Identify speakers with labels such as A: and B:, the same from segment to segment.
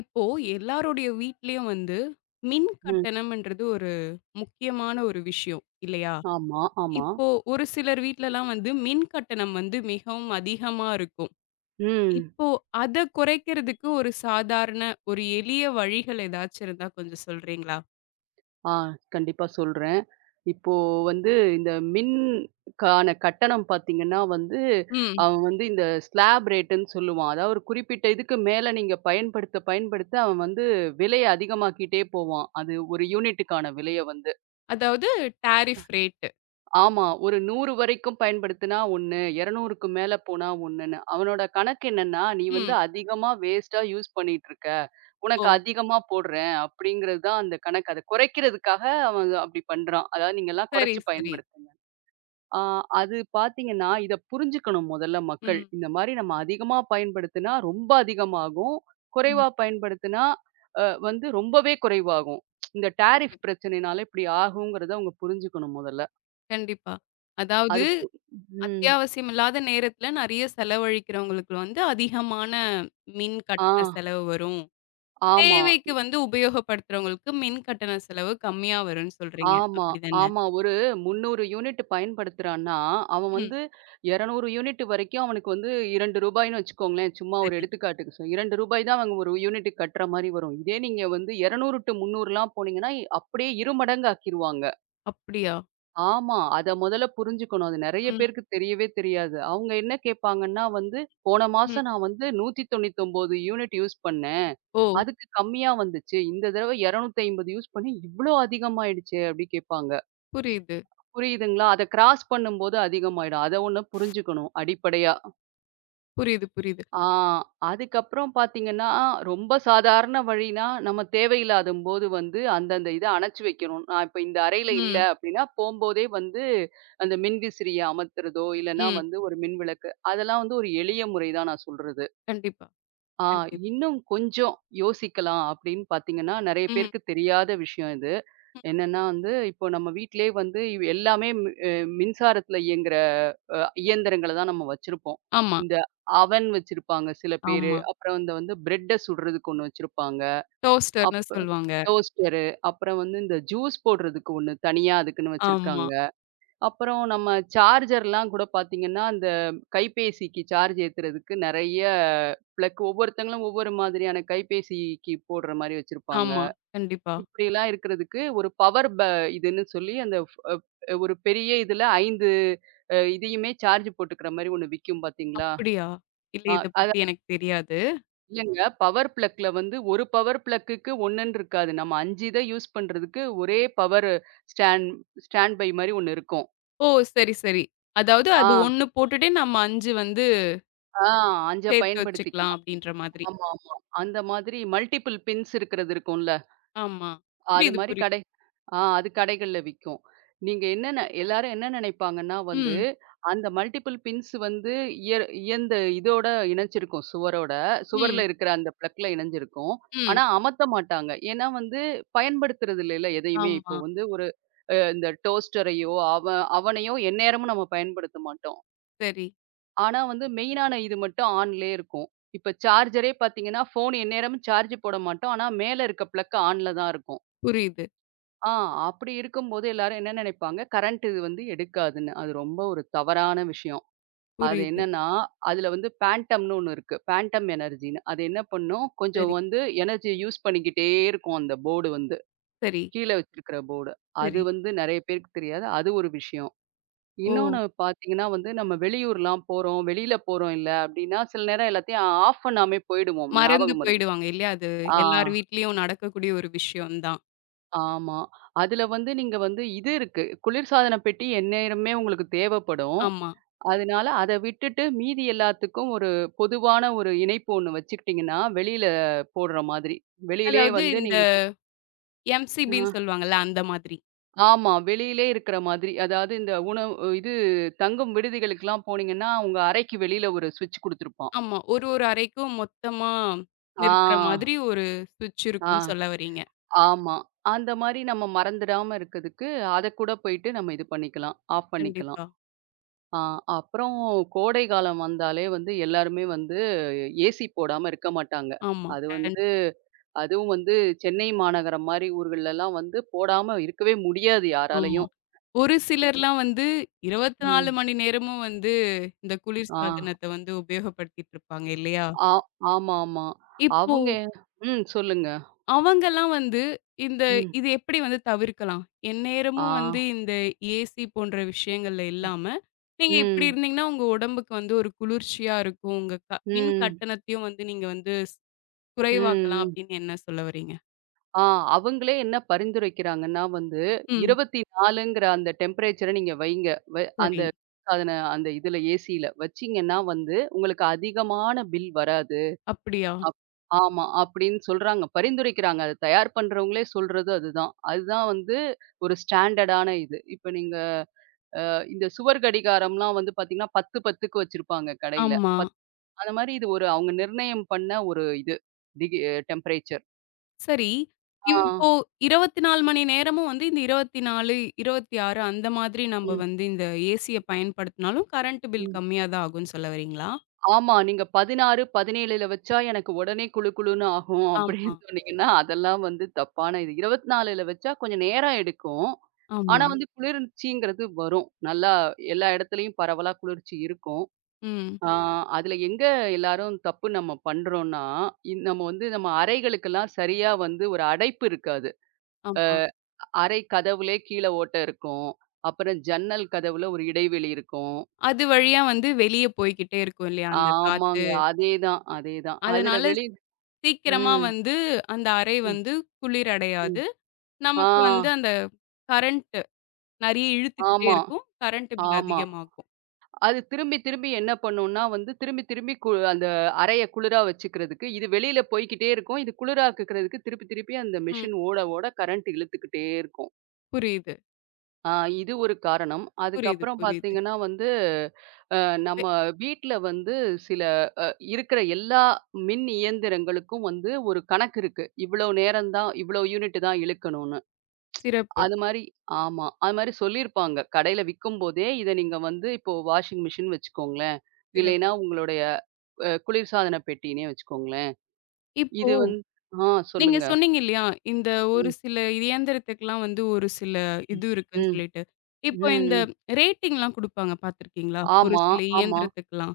A: இப்போ எல்லாருடைய வீட்லயும் வந்து மின்
B: ம்.
A: கட்டணம்ன்றது ஒரு முக்கியமான ஒரு விஷயம் இல்லையா?
B: ஆமா, ஆமா.
A: இப்போ ஒரு சிலர் வீட்லலாம் வந்து மின் கட்டணம் வந்து மிகவும் அதிகமா இருக்கும்.
B: ம்.
A: இப்போ அத குறைக்கிறதுக்கு ஒரு சாதாரண, ஒரு எளிய வழிகள் ஏதாச்சும் இருந்தா கொஞ்சம் சொல்றீங்களா?
B: ஆ கண்டிப்பா சொல்றேன். இப்போ வந்து இந்த மின்க்கான கட்டணம் பார்த்தீங்கன்னா வந்து,
A: ம்.
B: அவன் வந்து இந்த ஸ்லாப் ரேட்டுன்னு சொல்லுவான். அதாவது ஒரு குறிப்பிட்ட இதுக்கு மேல நீங்க பயன்படுத்த, பயன்படுத்த அவன் வந்து விலைய அதிகமாக்கிட்டே போவான். அது ஒரு யூனிட்டுக்கான விலைய வந்து.
A: அதாவது டாரிஃப் ரேட்டு.
B: ஆமா. ஒரு 100 வரைக்கும் பயன்படுத்தினா 1, 200க்கு மேல போனா 1ன்னு. அவனோட கணக்கு என்னன்னா, நீ வந்து
A: ம்.
B: அதிகமா வேஸ்ட்டா யூஸ் பண்ணிட்டுருக்க. உனக்கு
A: ஓ!
B: அதிகமா போடுறேன் அப்படிங்கிறது தான் அந்த கணக்கு. அத குறைக்கிறதுக்காக அவன் அப்படி பண்றான். அதாவது நீங்கலாம்
A: சரி,
B: குறைச்சு
A: சரி.
B: பயன்படுத்துங்க. ஆ அது பார்த்தீங்கன்னா, இத புரிஞ்சுக்கணும் முதல்ல மக்கள்.
A: ம்.
B: இந்த மாரி நம்ம அதிகமா பயன்படுத்தினா ரொம்ப அதிகமாகும்.
A: ம்.
B: குறைவா பயன்படுத்தினா அ வந்து ரொம்பவே குறைவாகும். இந்த டாரிஃப்
A: okay.
B: பிரச்சனைனால இப்படி ஆகுங்கிறத அவங்க புரிஞ்சுக்கணும் முதல்ல.
A: கண்டிப்பா. அதாவது
B: அது பு ம்.
A: அத்தியாவசியம் இல்லாத நேரத்துல நெறைய செலவழிக்கிறவங்களுக்கு வந்து அதிகமான மின்
B: ஆ.
A: கட்டண செலவு வரும்.
B: ஆமா,
A: தேவைக்கு வந்து உபயோகப்படுத்துறவங்களுக்கு மின் கட்டண செலவு கம்மியா வரும்னு சொல்றீங்க.
B: ஆமா,
A: அப்படிதானே?
B: ஆமா. ஒரு 300 யூனிட் பயன்படுத்துறான்னா, அவன்
A: ம்.
B: வந்து 200 யூனிட் வரைக்கும் அவனுக்கு வந்து ரூ. 2ன்னு வச்சுக்கோங்களேன். சும்மா ஒரு
A: சரி.
B: எடுத்துக்காட்டுக்கு ரூ. 2 தான் அவங்க ஒரு யூனிட்டுக்கு கட்டுற மாரி வரும். இதே நீங்க வந்து 200 டூ 300லாம் போனீங்கன்னா, அப்படியே 2 மடங்கு ஆக்கிருவாங்க.
A: அப்படியா?
B: ஆமா. அத முதல்ல புரிஞ்சுக்கணும். அது நெறைய
A: ம்.
B: பேருக்கு தெரியவே தெரியாது. அவங்க என்ன கேட்பாங்கன்னா வந்து, "போன
A: ம்.
B: மாசம் நான் வந்து 199 யூனிட் யூஸ் பண்ணேன்.
A: ஓ!
B: அதுக்கு கம்மியா வந்துச்சு. இந்த தடவ 250 யூஸ் பண்ணி இவ்ளோ அதிகமாயிடுச்சே!" அப்டி கேட்பாங்க.
A: புரியுது.
B: புரியுதுங்களா? அத கிராஸ் பண்ணும்போது அதிகமாயிடும். அத ஒண்ணு புரிஞ்சுக்கணும் அடிப்படையா.
A: புரியுது, புரியுது.
B: ஆ அதுக்கப்புறம் பார்த்தீங்கன்னா, ரொம்ப சாதாரண வழினா, நம்ம தேவையில்லாதம்போது வந்து அந்தந்த இத அணைச்சு வைக்கணும். நான் இப்ப இந்த அறையில இல்ல
A: ம்.
B: அப்டின்னா, போம்போதே வந்து அந்த மின்விசிறிய அமர்த்துறதோ, இல்லன்னா
A: ம்.
B: வந்து ஒரு மின்விளக்கு அதெல்லாம் வந்து ஒரு எளிய முறை தான் நான் சொல்றது.
A: கண்டிப்பா,
B: ஆ
A: கண்டிப்பா.
B: இன்னும் கொஞ்சம் யோசிக்கலாம் அப்படின்னு பார்த்தீங்கன்னா, நெறைய
A: ம்.
B: பேருக்கு தெரியாத விஷயம் இது.
A: ம்.
B: என்னன்னா வந்து, இப்போ நம்ம வீட்டிலேயே வந்து இவ் எல்லாமே மி அ மின்சாரத்துல இயங்குற அ இயந்திரங்கள தான் நம்ம வச்சிருப்போம்.
A: ஆமா,
B: இந்த அவன் வச்சிருப்பாங்க சில பேரு.
A: ஆமா.
B: அப்புறம் இந்த வந்து பிரெட்ட சுடுறதுக்கு ஒண்ணு வச்சிருப்பாங்க.
A: டோஸ்டர்ன்னு
B: அப்ப
A: சொல்லுவாங்க.
B: டோஸ்டரு, அப்புறம் வந்து இந்த ஜூஸ் போடுறதுக்கு ஒண்ணு தனியா அதுக்குன்னு
A: ஆமா,
B: வச்சிருக்காங்க. அப்புறம் நம்ம சார்ஜர்லாம் கூட பார்த்தீங்கன்னா, அந்த கைபேசிக்கு சார்ஜ் ஏத்துறதுக்கு நெறைய பிளக் ஒவ்வொருத்தங்களும் ஒவ்வொரு மாதிரியான கைபேசிக்கு போடுற மாரி வச்சிருப்பாங்க.
A: ஆமா. கண்டிப்பா.
B: இப்படிலாம் இருக்கிறதுக்கு ஒரு பவர் பே இதுன்னு சொல்லி அந்த ஃப் அப் ஒரு பெரிய இதுல 5 இதையுமே சார்ஜ் போட்டுக்கிற மாரி ஒண்ணு விக்கும் பார்த்தீங்களா?
A: அப்படியா? இல்ல
B: அ
A: இத
B: அது
A: பத்தி எனக்கு தெரியாது.
B: இல்லங்க. பவர் பிளக்ல வந்து ஒரு பவர் பிளக்குக்கு 1ன்னு இருக்காது. நம்ம 5 இத யூஸ் பண்றதுக்கு ஒரே பவர் ஸ்டாண்ட் ஸ்டாண்ட் பை மாரி ஒண்ணு இருக்கும்.
A: ஓ! சரி, சரி. அதாவது அது
B: ஆ,
A: 1 போட்டுட்டே நம்ம 5 வந்து
B: ஆ, 5
A: சேர்த்து வச்சுக்கலாம்
B: பயன்படுத்திக்கலாம்.
A: அப்டின்ற மாதிரி.
B: ஆமா, ஆமா. அந்த மாதிரி மல்டிபிள் பின்ஸ் இருக்கிறது இருக்கும்ல.
A: ஆமா.
B: அது
A: புரியுது,
B: மாரி
A: புரியுது.
B: கடை ஆ, அது கடைகள்ல விக்கும். நீங்க என்னென்ன எல்லாரும் என்ன நினைப்பாங்கன்னா வந்து,
A: ம்,
B: அந்த மல்டிபிள் பின்ஸ் வந்து இய இயந்த இதோட இணைஞ்சிருக்கும் சுவரோட. சுவர்ல
A: ம்,
B: இருக்கிற அந்த பிளக்ல இணைஞ்சிருக்கும்.
A: ம்.
B: ஆனா அமத்த மாட்டாங்க. ஏன்னா வந்து பயன்படுத்துறது இல்லைல்ல எதையுமே. இப்போ
A: ஆமா.
B: வந்து ஒரு இந்த டோஸ்டரையோ, அவனையோ எந்நேரமும் நம்ம பயன்படுத்த மாட்டோம்.
A: சரி.
B: ஆனா வந்து மெயினான இது மட்டும் ஆன்லயே இருக்கும். இப்ப சார்ஜரே பார்த்தீங்கன்னா, ஃபோன் எந்நேரமும் சார்ஜ் போட மாட்டோம். ஆனா மேல இருக்க பிளக் ஆன்ல தான் இருக்கும்.
A: புரியுது,
B: ஆ அப்படி இருக்கும்போது எல்லாரும் என்ன நினைப்பாங்க, கரண்ட் இது வந்து எடுக்காதுன்னு. அது ரொம்ப ஒரு தவறான விஷயம். அது
A: புரியுது.
B: என்னன்னா, அதுல வந்து பேண்டம்ன்னு ஒண்ணு இருக்கு. பேண்டம் எனர்ஜின்னு. அது என்ன பண்ணும், கொஞ்சம்
A: சரி,
B: வந்து எனர்ஜிய யூஸ் பண்ணிக்கிட்டே இருக்கும் அந்த போர்டு வந்து.
A: சரி,
B: கீழ வச்சிருக்கிற போர்டு. அது
A: சரி.
B: வந்து நெறைய பேருக்கு தெரியாது. அது ஒரு விஷயம்.
A: ஓ!
B: இன்னொன்னு பார்த்தீங்கன்னா வந்து, நம்ம வெளியூர்லாம் போறோம், வெளியில போறோம் இல்ல அப்டின்னா, சில நேரம் எல்லாத்தையும் ஆஃப் பண்ணாமே போயிடுவோம்.
A: மறந்து
B: ஞாபகம் வருது.
A: போயிடுவாங்க இல்லையா? அது
B: ஆ,
A: எல்லார் வீட்லயும் நடக்கக்கூடிய ஒரு விஷயம் தான்.
B: ஆமா. அதுல வந்து நீங்க வந்து இது இருக்கு. குளிர்சாதன பெட்டி எந்நேரமே உங்களுக்கு தேவைப்படும்.
A: ஆமா.
B: அதனால அத விட்டுட்டு மீதி எல்லாத்துக்கும் ஒரு பொதுவான ஒரு இணைப்பு ஒண்ணு வச்சுக்கிட்டீங்கன்னா, வெளியில போடுற மாதிரி. வெளியிலயே
A: அதாவது
B: வந்து
A: இந்த
B: நீங்க
A: எம்சிபின்னு
B: அ
A: சொல்லுவாங்கல்ல அந்த மாதிரி.
B: ஆமா. வெளியிலே இருக்கிற மாதிரி. அதாவது இந்த உணவு இது தங்கும் விடுதிகளுக்குலாம் போனீங்கன்னா, உங்க அறைக்கு வெளியில ஒரு ஸ்விட்ச் குடுத்துருப்பான்.
A: ஆமா. ஒரு ஒரு அறைக்கும் மொத்தமா நிறுத்துற
B: ஆ.
A: மாதிரி ஒரு சுவிட்ச் இருக்குன்னு
B: ஆ,
A: சொல்ல வர்றீங்க.
B: ஆமா. அந்த மாரி நம்ம மறந்துடாம இருக்கதுக்கு, அத கூட போயிட்டு நம்ம இது பண்ணிக்கலாம். ஆஃப் பண்ணிக்கலாம்.
A: கண்டிப்பா.
B: ஆ அப்புறம் கோடை காலம் வந்தாலே வந்து எல்லாருமே வந்து ஏசி போடாம இருக்க மாட்டாங்க.
A: ஆமா.
B: அது வந்து அதுவும் வந்து சென்னை மாநகரம் மாரி ஊர்கள்லலாம் வந்து போடாம இருக்கவே முடியாது
A: ஆமா.
B: யாராலயும்.
A: ஒரு சிலர்லாம் வந்து 24
B: ம்.
A: மணி நேரமும் வந்து இந்த குளிர்
B: ஆ,
A: சாதனத்த வந்து உபயோகப்படுத்திட்டு இருப்பாங்க இல்லையா?
B: ஆ, ஆமாமா.
A: இப்போ
B: அவங்க ம், சொல்லுங்க.
A: அவங்கலாம் வந்து இந்த
B: ம்.
A: இது எப்படி வந்து தவிர்க்கலாம்?
B: ஆ.
A: எந்நேரமும் வந்து இந்த ஏசி போன்ற விஷயங்கள்ல இல்லாம, நீங்க இப்படி
B: ம்.
A: இருந்தீங்கன்னா உங்க உடம்புக்கு வந்து ஒரு குளிர்ச்சியா இருக்கும். உங்க மின்
B: ம்.
A: கட்டணத்தையும் வந்து நீங்க வந்து குறைவாக்கலாம்
B: ம். ம்.
A: அப்படின்னு என்ன சொல்ல வர்றீங்க?
B: ஆ அவங்களே என்ன பரிந்துரைக்கிறாங்கன்னா வந்து,
A: ம்.
B: 24ங்கிற அந்த டெம்பரேச்சர நீங்க வைங்க. வ அந்த
A: சரி.
B: குளிர்சாதன அந்த இதுல ஏசியில வச்சீங்கன்னா வந்து, உங்களுக்கு அதிகமான பில் வராது.
A: அப்படியா?
B: அப் ஆமா. அப்படின்னு சொல்றாங்க. பரிந்துரைக்கிறாங்க. அத தயார் பண்றவங்களே சொல்றது அதுதான். அதுதான் வந்து ஒரு ஸ்டாண்டர்டான இது. இப்ப நீங்க இந்த சுவர் கடிகாரம்லாம் வந்து பார்த்தீங்கன்னா, 10, 10க்கு வச்சிருப்பாங்க கடையில.
A: ஆமா.
B: பத் அந்த மாரி இது ஒரு அவங்க நிர்ணயம் பண்ண ஒரு இது. Degree temperature.
A: சரி.
B: ஆ.
A: இப்போ 24 மணி நேரமும் வந்து இந்த 24, 26 அந்த மாதிரி நம்ப
B: ம்.
A: வந்து இந்த ஏசிய பயன்படுத்தினாலும் கரண்ட் பில்
B: ம்.
A: கம்மியா தான் ஆகும்ன்னு சொல்ல வரீங்களா?
B: ஆமா. நீங்க 16, 17ல வச்சா எனக்கு உடனே குளு குளுன்னு ஆகும்
A: ஆமா,
B: அப்படின்னு சொன்னீங்கன்னா, அதெல்லாம் வந்து தப்பான இது. 24ல வச்சா கொஞ்சம் நேரம் எடுக்கும். ஆனா
A: ஆமா.
B: வந்து குளிர்ச்சிங்கிறது வரும். நல்லா எல்லா இடத்துலயும் பரவலா குளிர்ச்சி இருக்கும்.
A: ம்.
B: ஆ அதுல எல்லாரும் தப்பு நம்ம பண்றோம்னா, நம்ம வந்து நம்ம அறைகளுக்கெல்லாம் சரியா வந்து ஒரு அடைப்பு இருக்காது. அ
A: ஆமா.
B: அறை கதவுலே கீழ ஓட்டை இருக்கும். அப்புறம் ஜன்னல் கதவுல ஒரு இடைவெளி இருக்கும்.
A: அது வழியா வந்து வெளிய போய்க்கிட்டே இருக்கும் இல்லையா அந்த காத்து.
B: ஆமாங்க. அதேதான், அதேதான். அதுல
A: அதனால சீக்கிரமா
B: ம்.
A: வந்து அந்த அறை
B: ம்,
A: வந்து குளிர்
B: ம்.
A: அடையாது.
B: ஆ,
A: நமக்கு வந்து அந்த கரண்ட் நெறைய இழுத்துக்கிட்டே
B: ஆமா,
A: இருக்கும். கரண்ட் பில்
B: ஆமா.
A: அதிகமாகும்.
B: அது திரும்பி, திரும்பி என்ன பண்ணும்னா வந்து திரும்பி, திரும்பி அந்த அறைய குளிரா வச்சுக்கிறதுக்கு, இது வெளியில போய்க்கிட்டே இருக்கும். இது குளிராக்குக்கிறதுக்கு திருப்பி, திருப்பி அந்த
A: ம்.
B: மிஷின் ஓட, ஓட கரண்ட் இழுத்துக்கிட்டே இருக்கும்.
A: புரியுது,
B: ஆ இது ஒரு காரணம்.
A: புரியுது,
B: அதுக்கப்புறம்
A: புரியுது.
B: பார்த்தீங்கன்னா வந்து, அ நம்ம
A: வெ-
B: வீட்ல வந்து சில இருக்கிற எல்லா மின் இயந்திரங்களுக்கும் வந்து ஒரு கணக்கு இருக்கு. இவ்வளோ நேரம் தான், இவ்வளோ யூனிட் தான் இழுக்கணும்னு.
A: சிறப்பு,
B: அது மாரி ஆமா. அது மாரி சொல்லியிருப்பாங்க. கடையில விக்கும்போதே, இத நீங்க வந்து இப்போ வாஷிங் மிஷின் வச்சுக்கோங்களேன்.
A: சிறப்பு.
B: இல்லைன்னா உங்களுடைய குளிர்சாதன பெட்டின்னே வச்சுக்கோங்களேன்.
A: இப்போ
B: இது வந்து ஆ
A: நீங்க
B: சொல்லுங்க.
A: சொன்னீங்க இல்லையா, இந்த ஒரு
B: ம்,
A: சில இயந்திரத்துக்குலாம் வந்து ஒரு சில இது இருக்குன்னு
B: ம்,
A: சொல்லிட்டு.
B: ம்,
A: இப்போ இந்த
B: ம்.
A: ரேட்டிங்லாம் குடுப்பாங்க பார்த்துருக்கீங்களா? ஒரு
B: ஆமா,
A: சில
B: ஆமா,
A: இயந்திரத்துக்குலாம்.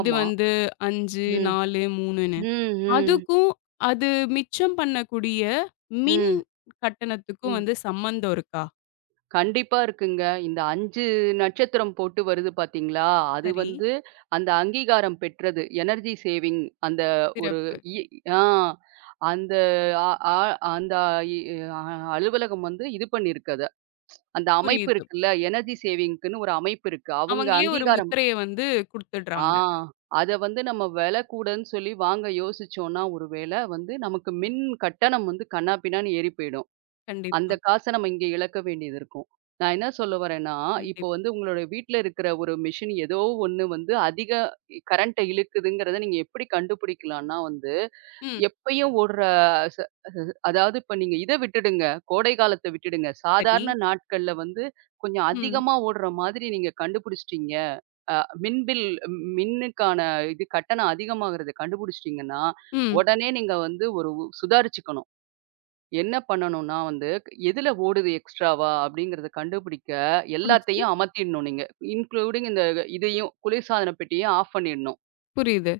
A: இது வந்து 5,
B: ம்,
A: 4, 3ன்னு.
B: ம், ம்,
A: அதுக்கும் அது மிச்சம் பண்ணக்கூடிய மின்
B: ம்,
A: கட்டணத்துக்கும்
B: ம்.
A: வந்து சம்மந்தம் இருக்கா?
B: கண்டிப்பா இருக்குங்க. இந்த 5 நட்சத்திரம் போட்டு வருது பார்த்தீங்களா, அது
A: சரி,
B: வந்து அந்த அங்கீகாரம் பெற்றது. எனர்ஜி சேவிங் அந்த ஒரு
A: சிறப்பு.
B: இ ஆ அந்த அ ஆ அந்த இ அ அலுவலகம் வந்து இது பண்ணியிருக்கு அத. அந்த அமைப்பு
A: புரியுது.
B: இருக்குல்ல, எனர்ஜி சேவிங்க்குன்னு ஒரு அமைப்பு இருக்கு. அவங்க
A: அவங்களே ஒரு
B: அங்கீகாரம்.
A: முத்திரைய வந்து
B: ஆ
A: குடுத்துடுறாங்க.
B: அத வந்து நம்ம விலை கூடன்னு சொல்லி வாங்க யோசிச்சோம்னா, ஒரு வேளை வந்து நமக்கு மின் கட்டணம் வந்து கன்னாபின்னான்னு ஏறி போயிடும். அந்த
A: கண்டிப்பா,
B: காச நம்ம இங்க இழக்க வேண்டியது இருக்கும். நான் என்ன சொல்ல வரேன்னா, இப்போ
A: கண்டிப்
B: வந்து உங்களுடைய வீட்ல இருக்கிற ஒரு மிஷின் ஏதோ ஒண்ணு வந்து அதிக கரண்ட்ட இழுக்குதுங்கிறத நீங்க எப்படி கண்டுபிடிக்கலான்னா வந்து,
A: ம்.
B: எப்பயும் ஓடுற ச அதாவது இப்ப நீங்க இத விட்டுடுங்க, கோடை காலத்த விட்டுடுங்க.
A: சரி.
B: சாதாரண நாட்கள்ல வந்து கொஞ்சம்
A: ம்,
B: அதிகமா ஓடுற மாதிரி நீங்க கண்டுபிடிச்சிட்டீங்க. அ மின் பில் மின்னுக்கான இது கட்டணம் அதிகமாகுறத கண்டுபிடிச்சிட்டீங்கன்னா,
A: ம்.
B: உடனே நீங்க வந்து ஒரு சுதாரிச்சுக்கணும். என்ன பண்ணணும்னா வந்து, எதுல ஓடுது எக்ஸ்ட்ராவா அப்படிங்கிறத கண்டுபிடிக்க
A: புடிச்சு
B: எல்லாத்தையும் அமர்த்திடணும் நீங்க. இன்க்ளூடிங் இந்த இதையும் குளிர்சாதன பெட்டியும் ஆஃப் பண்ணிடணும்.
A: புரியுது,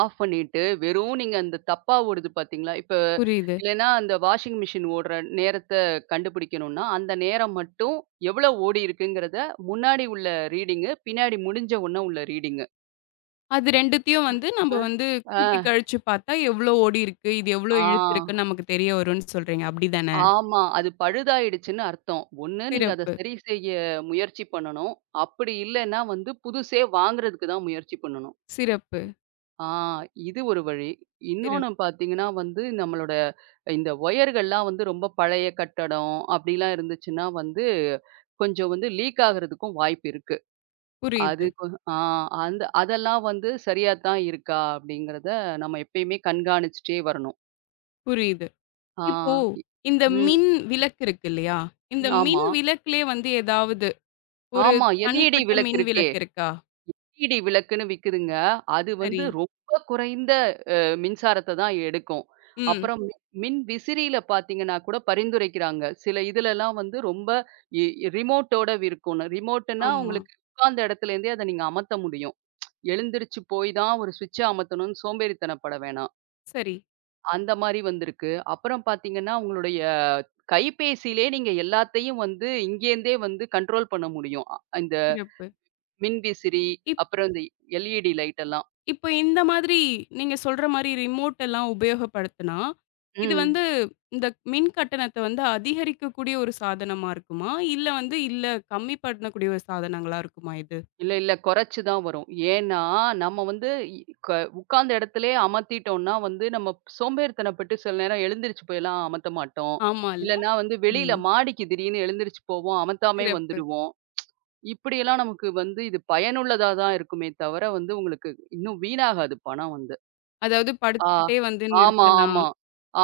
B: ஆஃப் பண்ணிட்டு வெறும் நீங்க அந்த தப்பா ஓடுது பார்த்தீங்களா? இப்ப
A: புரியுது.
B: இல்லைன்னா அந்த வாஷிங் மிஷின் ஓடுற நேரத்த கண்டுபிடிக்கணும்னா, அந்த நேரம் மட்டும் எவ்வளோ ஓடியிருக்குங்கிறத முன்னாடி உள்ள ரீடிங்கு, பின்னாடி முடிஞ்ச உடனே உள்ள ரீடிங்கு.
A: அது 2த்தையும் வந்து
B: அ,
A: நம்ம வந்து
B: ஆ,
A: கூட்டி கழிச்சு பார்த்தா, எவ்ளோ ஓடியிருக்கு, இது எவ்ளோ
B: ஆ.
A: இழுத்துருக்குன்னு நமக்கு தெரிய வரும்னு சொல்றீங்க. அப்படிதானே?
B: ஆமா. அது பழுதாயிடுச்சுன்னு அர்த்தம். ஒண்ணு நீங்க அத
A: சிறப்பு,
B: சரி செய்ய முயற்சி பண்ணணும். அப்படி இல்லன்னா வந்து புதுசே வாங்குறதுக்கு தான் முயற்சி பண்ணணும்.
A: சிறப்பு,
B: ஆ இது ஒரு வழி. இன்னொன்னு
A: சிறப்பு.
B: பார்த்தீங்கன்னா வந்து நம்மளோட இந்த ஒயர்கள்லாம் வந்து ரொம்ப பழைய கட்டடம் அப்படிலாம் இருந்துச்சுன்னா வந்து கொஞ்சம் வந்து லீக் ஆகுறதுக்கும் வாய்ப்பு இருக்கு. அது
A: புரியுது,
B: கொ ஆ, அந்த அதெல்லாம் வந்து சரியா தான் இருக்கா அப்படிங்கிறத நம்ம எப்பயுமே கண்காணிச்சுட்டே வரணும்.
A: புரியுது.
B: ஆ.
A: இப்போ
B: இ
A: இந்த
B: ம்.
A: மின் விளக்கு இருக்கு இல்லையா? இந்த
B: ஆமா.
A: மின் விளக்குலயே வந்து ஏதாவது ஒரு
B: ஆமா. எல்இடி
A: தனிப்பட்ட
B: விளக்கு
A: மின்
B: இருக்கே.
A: விளக்கு இருக்கா?
B: எல்இடி விளக்குன்னு விக்குதுங்க. அது வந்து
A: சரி.
B: ரொம்ப குறைந்த மின்சாரத்த தான் எடுக்கும்.
A: ம்.
B: அப்புறம் மின் விசிறியில பார்த்தீங்கன்னா கூட பரிந்துரைக்கிறாங்க. சில இதுலலாம் வந்து ரொம்ப இ ரிமோட்டோட இருக்கும்னு. ரிமோட்டுன்னா
A: ஆமா.
B: உங்களுக்கு உட்கார்ந்த இடத்துலேருந்தே அத நீங்க அமத்த முடியும். எழுந்திரிச்சு போய் தான் ஒரு ஸ்விட்ச அமத்தணும்னு சோம்பேறித்தனப்பட வேணாம்.
A: சரி.
B: அந்த மாரி வந்திருக்கு. அப்புறம் பார்த்தீங்கன்னா, உங்களுடைய கைபேசியிலே நீங்க எல்லாத்தையும் வந்து இங்கேருந்தே வந்து கண்ட்ரோல் பண்ண முடியும். இந்த
A: சிறப்பு.
B: மின்விசிறி, அப்புறம் இந்த எல்இடி லைட் எல்லாம்.
A: இப்ப இந்த மாதிரி நீங்க சொல்ற மாரி ரிமோட் எல்லாம் உபயோகப்படுத்துனா, இது
B: ம்.
A: வந்து இந்த மின் கட்டணத்த வந்து அதிகரிக்கக்கூடிய ஒரு சாதனமா இருக்குமா? இல்ல வந்து இல்ல கம்மி பண்ணக்கூடிய ஒரு சாதனங்களா இருக்குமா இது?
B: இல்ல, இல்ல. குறைச்சு தான் வரும். ஏன்னா, நம்ம வந்து இ க உட்கார்ந்த இடத்திலேயே அமர்த்திட்டோம்னா வந்து, நம்ம சோம்பேறித்தனப்பட்டு சில நேரம் எழுந்திரிச்சு போய்லாம் அமத்த மாட்டோம்.
A: ஆமால்ல?
B: இல்லன்னா வந்து வெளியில
A: ம்.
B: மாடிக்கு திடீர்னு எழுந்திரிச்சு போவோம். அமத்தாமயே
A: சிறப்பு.
B: வந்துருவோம். இப்படியெல்லாம் நமக்கு வந்து இது பயனுள்ளதா தான் இருக்குமே தவிர வந்து உங்களுக்கு இன்னும் வீணாகாது பணம் வந்து.
A: அதாவது
B: ஆ.
A: படுத்துக்கிட்டே வந்து
B: ஆமா,
A: நிறுத்தலாம்.
B: ஆமா,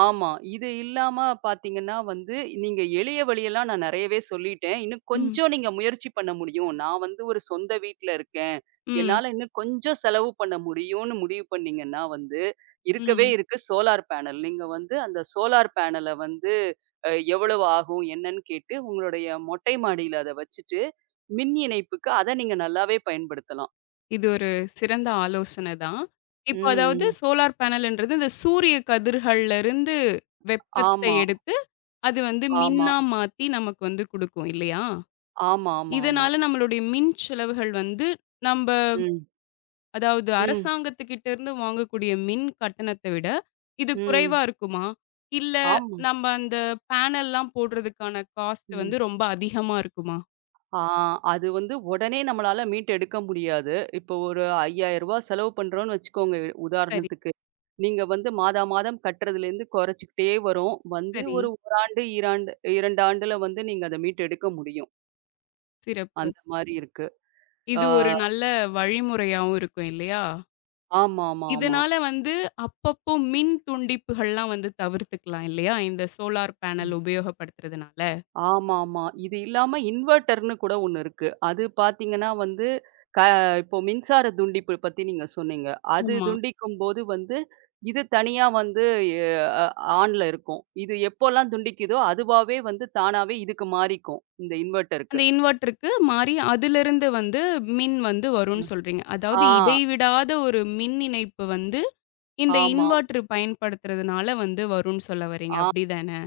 B: ஆமா. இது இல்லாம பார்த்தீங்கன்னா வந்து, நீங்க எளிய வழியெல்லாம் நான் நெறையவே சொல்லிட்டேன். இன்னும்
A: ம்.
B: கொஞ்சம் நீங்க முயற்சி பண்ண முடியும். நான் வந்து ஒரு சொந்த வீட்ல இருக்கேன்.
A: ம்.
B: என்னால இன்னும் கொஞ்சம் செலவு பண்ண முடியும்னு முடிவு பண்ணீங்கன்னா வந்து, இருக்கவே
A: ம்.
B: இருக்கு சோலார் பேனல். நீங்க வந்து அந்த சோலார் பேனல வந்து அ எவ்வளவு ஆகும்? என்னன்னு கேட்டு உங்களுடைய மொட்டை மாடியில அத வச்சுட்டு, மின் இணைப்புக்கு அத நீங்க நல்லாவே பயன்படுத்தலாம்.
A: இது ஒரு சிறந்த ஆலோசனை தான். இப்போ அதாவது
B: ம்.
A: சோலார் பேனல்ன்றது இந்த சூரிய கதிர்கள்ல இருந்து வெப்பத்தை
B: ஆமா,
A: எடுத்து, அது வந்து
B: ஆமா,
A: மின்னா மாத்தி நமக்கு வந்து குடுக்கும் இல்லையா?
B: ஆமா, ஆமா, ஆமா.
A: இதனால நம்மளுடைய மின் செலவுகள் வந்து நம்ப
B: ம்.
A: அதாவது
B: ம்,
A: அரசாங்கத்துக்கிட்ட இருந்து வாங்கக்கூடிய மின் கட்டணத்த விட, இது
B: ம்.
A: குறைவா இருக்குமா? இல்ல
B: ஆமா.
A: நம்ம அந்த பேனல்லாம் போடுறதுக்கான காஸ்ட் வந்து
B: ம்.
A: ரொம்ப அதிகமா இருக்குமா?
B: ஆ அது வந்து உடனே நம்மளால மீட்டெடுக்க முடியாது. இப்போ ஒரு ரூ. 5,000 செலவு பண்றோம்னு வச்சுக்கோங்க
A: சரி,
B: உதாரணத்துக்கு. நீங்க வந்து மாதா மாதம் கட்டுறதுலேருந்து குறைச்சுக்கிட்டே வரும். வந்து
A: சரி.
B: ஒரு 1 ஆண்டு, 2 ஆண்டுல வந்து நீங்க அத மீட்டெடுக்க முடியும்.
A: சிறப்பு.
B: அந்த மாரி இருக்கு. ஆ
A: இது ஒரு நல்ல வழிமுறையாவும் இருக்கும் இல்லையா?
B: ஆமாமா, ஆமா.
A: இதனால வந்து அப்பப்போ மின் துண்டிப்புகள்லாம் வந்து தவிர்த்துக்கலாம் இல்லையா? இந்த சோலார்
B: ஆமா.
A: பேனல் உபயோகப்படுத்துறதுனால.
B: ஆமாமா. இது இல்லாம இன்வெர்ட்டர்ன்னு கூட ஒண்ணு இருக்கு. அது பார்த்தீங்கன்னா வந்து, க இப்போ மின்சார துண்டிப்பு பத்தி நீங்க சொன்னீங்க. அது
A: ஆமா.
B: துண்டிக்கும்போது வந்து, இது தனியா வந்து எ அ ஆன்ல இருக்கும். இது எப்போலாம் துண்டிக்குதோ, அதுவாவே வந்து தானாவே இதுக்கு மாறிக்கும். இந்த இன்வெர்ட்டருக்கு.
A: அந்த இன்வெர்ட்டருக்கு மாறி அதிலிருந்து வந்து மின் வந்து வரும்னு
B: ம்.
A: சொல்றீங்க.
B: ஆ,
A: அதாவது இடைவிடாத ஒரு மின் இணைப்பு வந்து இந்த
B: ஆமா.
A: இன்வெர்ட்டர் பயன்படுத்துறதுனால வந்து வரும்னு சொல்ல வரீங்க.
B: ஆ
A: அப்படிதானே?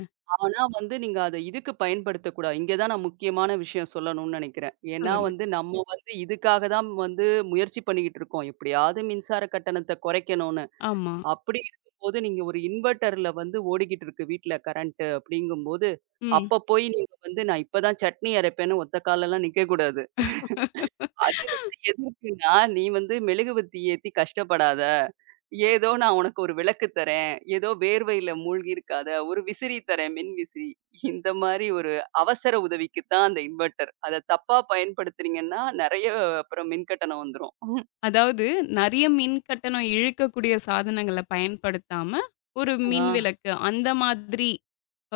B: ஆனா வந்து நீங்க அத இதுக்கு பயன்படுத்தக்கூடாது. இங்க தான் நான் முக்கியமான விஷயம் சொல்லணும்னு நெனைக்கிறேன். ஏன்னா
A: சொல்லுங்க.
B: வந்து நம்ம வந்து இதுக்காக தான் வந்து முயற்சி பண்ணிக்கிட்டு இருக்கோம். எப்படியாவது மின்சார கட்டணத்த குறைக்கணும்னு.
A: ஆமா.
B: அப்படி இருக்கும்போது நீங்க ஒரு இன்வெர்ட்டர்ல வந்து ஓடிக்கிட்டு இருக்கு வீட்ல கரண்ட் அப்படிங்கும்போது,
A: ம்.
B: அப்ப போய் நீங்க வந்து நான் இப்ப தான் சட்னி அரைப்பேன்னு ஒத்த கால்லலாம் நிக்கக்கூடாது. அது வந்து எதுக்குன்னா, "நீ வந்து மெழுகுவர்த்தி ஏத்தி கஷ்டப்படாத. ஏதோ நான் உனக்கு ஒரு விளக்கு தரேன். ஏதோ வேர்வையில மூழ்கி இருக்காத. ஒரு விசிறி தரேன், மின் விசிறி." இந்த மாரி ஒரு அவசர உதவிக்கு தான் அந்த இன்வெர்ட்டர். அத தப்பா பயன்படுத்துனீங்கன்னா, நெறைய அப்புறம் மின்கட்டணம் வந்துரும்.
A: அதாவது நெறைய மின் கட்டணம் இழுக்கக்கூடிய சாதனங்கள பயன்படுத்தாம, ஒரு
B: ஆ.
A: மின் விளக்கு அந்த மாதிரி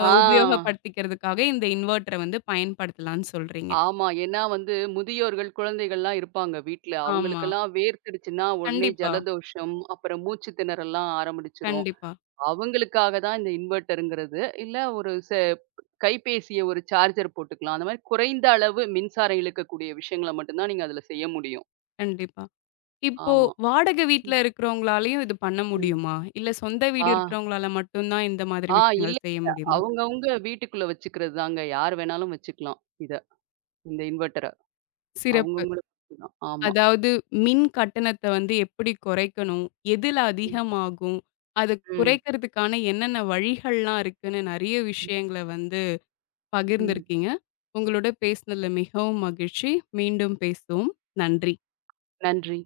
A: உபயோகப்படுத்திக்கிறதுக்காக இந்த இன்வெர்ட்டர வந்து பயன்படுத்தலாம்னு சொல்றீங்க.
B: ஆமா. ஏன்னா வந்து முதியோர்கள், குழந்தைகள்லாம் இருப்பாங்க வீட்ல.
A: ஆமா.
B: அவங்களுக்கெல்லாம் வேர்த்துடுச்சுன்னா, உடனே
A: கண்டிப்பா,
B: ஜலதோஷம், அப்புறம் மூச்சு திணறல்லாம் ஆரம்பிச்சுரும்.
A: கண்டிப்பா,
B: அவங்களுக்காக தான் இந்த இன்வெர்ட்டருங்கிறது. இல்ல ஒரு கைபேசிய ஒரு சார்ஜர் போட்டுக்கலாம். அந்த மாரி குறைந்த அளவு மின்சாரம் இழுக்கக்கூடிய விஷயங்கள மட்டும் தான் நீங்க அதுல செய்ய முடியும்.
A: கண்டிப்பா. இப்போ
B: ஆமா.
A: வாடகை வீட்ல
B: ம்,
A: இருக்கிறவங்களாலயும் இது பண்ண
B: ம்.
A: முடியுமா? இல்ல சொந்த
B: ஆ,
A: வீடு இருக்கிறவங்களால மட்டும் தான் இந்த மாதிரி
B: ஆ இல்ல.
A: விஷயங்கள் செய்ய முடியுமா?
B: அவங்கவங்க வீட்டுக்குள்ள வச்சுக்கிறது தாங்க. யார் வேணாலும் வச்சுக்கலாம் இத. இந்த இன்வெர்ட்டர.
A: சிறப்பு.
B: அவங்கவங்களுக்கு ஆமா.
A: அதாவது மின் கட்டணத்த வந்து எப்படி குறைக்கணும்? எதுல
B: ம்,
A: அதிகமாகும்? அத
B: ம்,
A: குறைக்கிறதுக்கான என்னென்ன வழிகள்லாம் இருக்குன்னு நெறைய விஷயங்கள வந்து
B: ம்.
A: பகிர்ந்திருக்கீங்க. உங்களோட பேசினதுல மிகவும் மகிழ்ச்சி. மீண்டும் பேசுவோம். நன்றி.
B: நன்றி.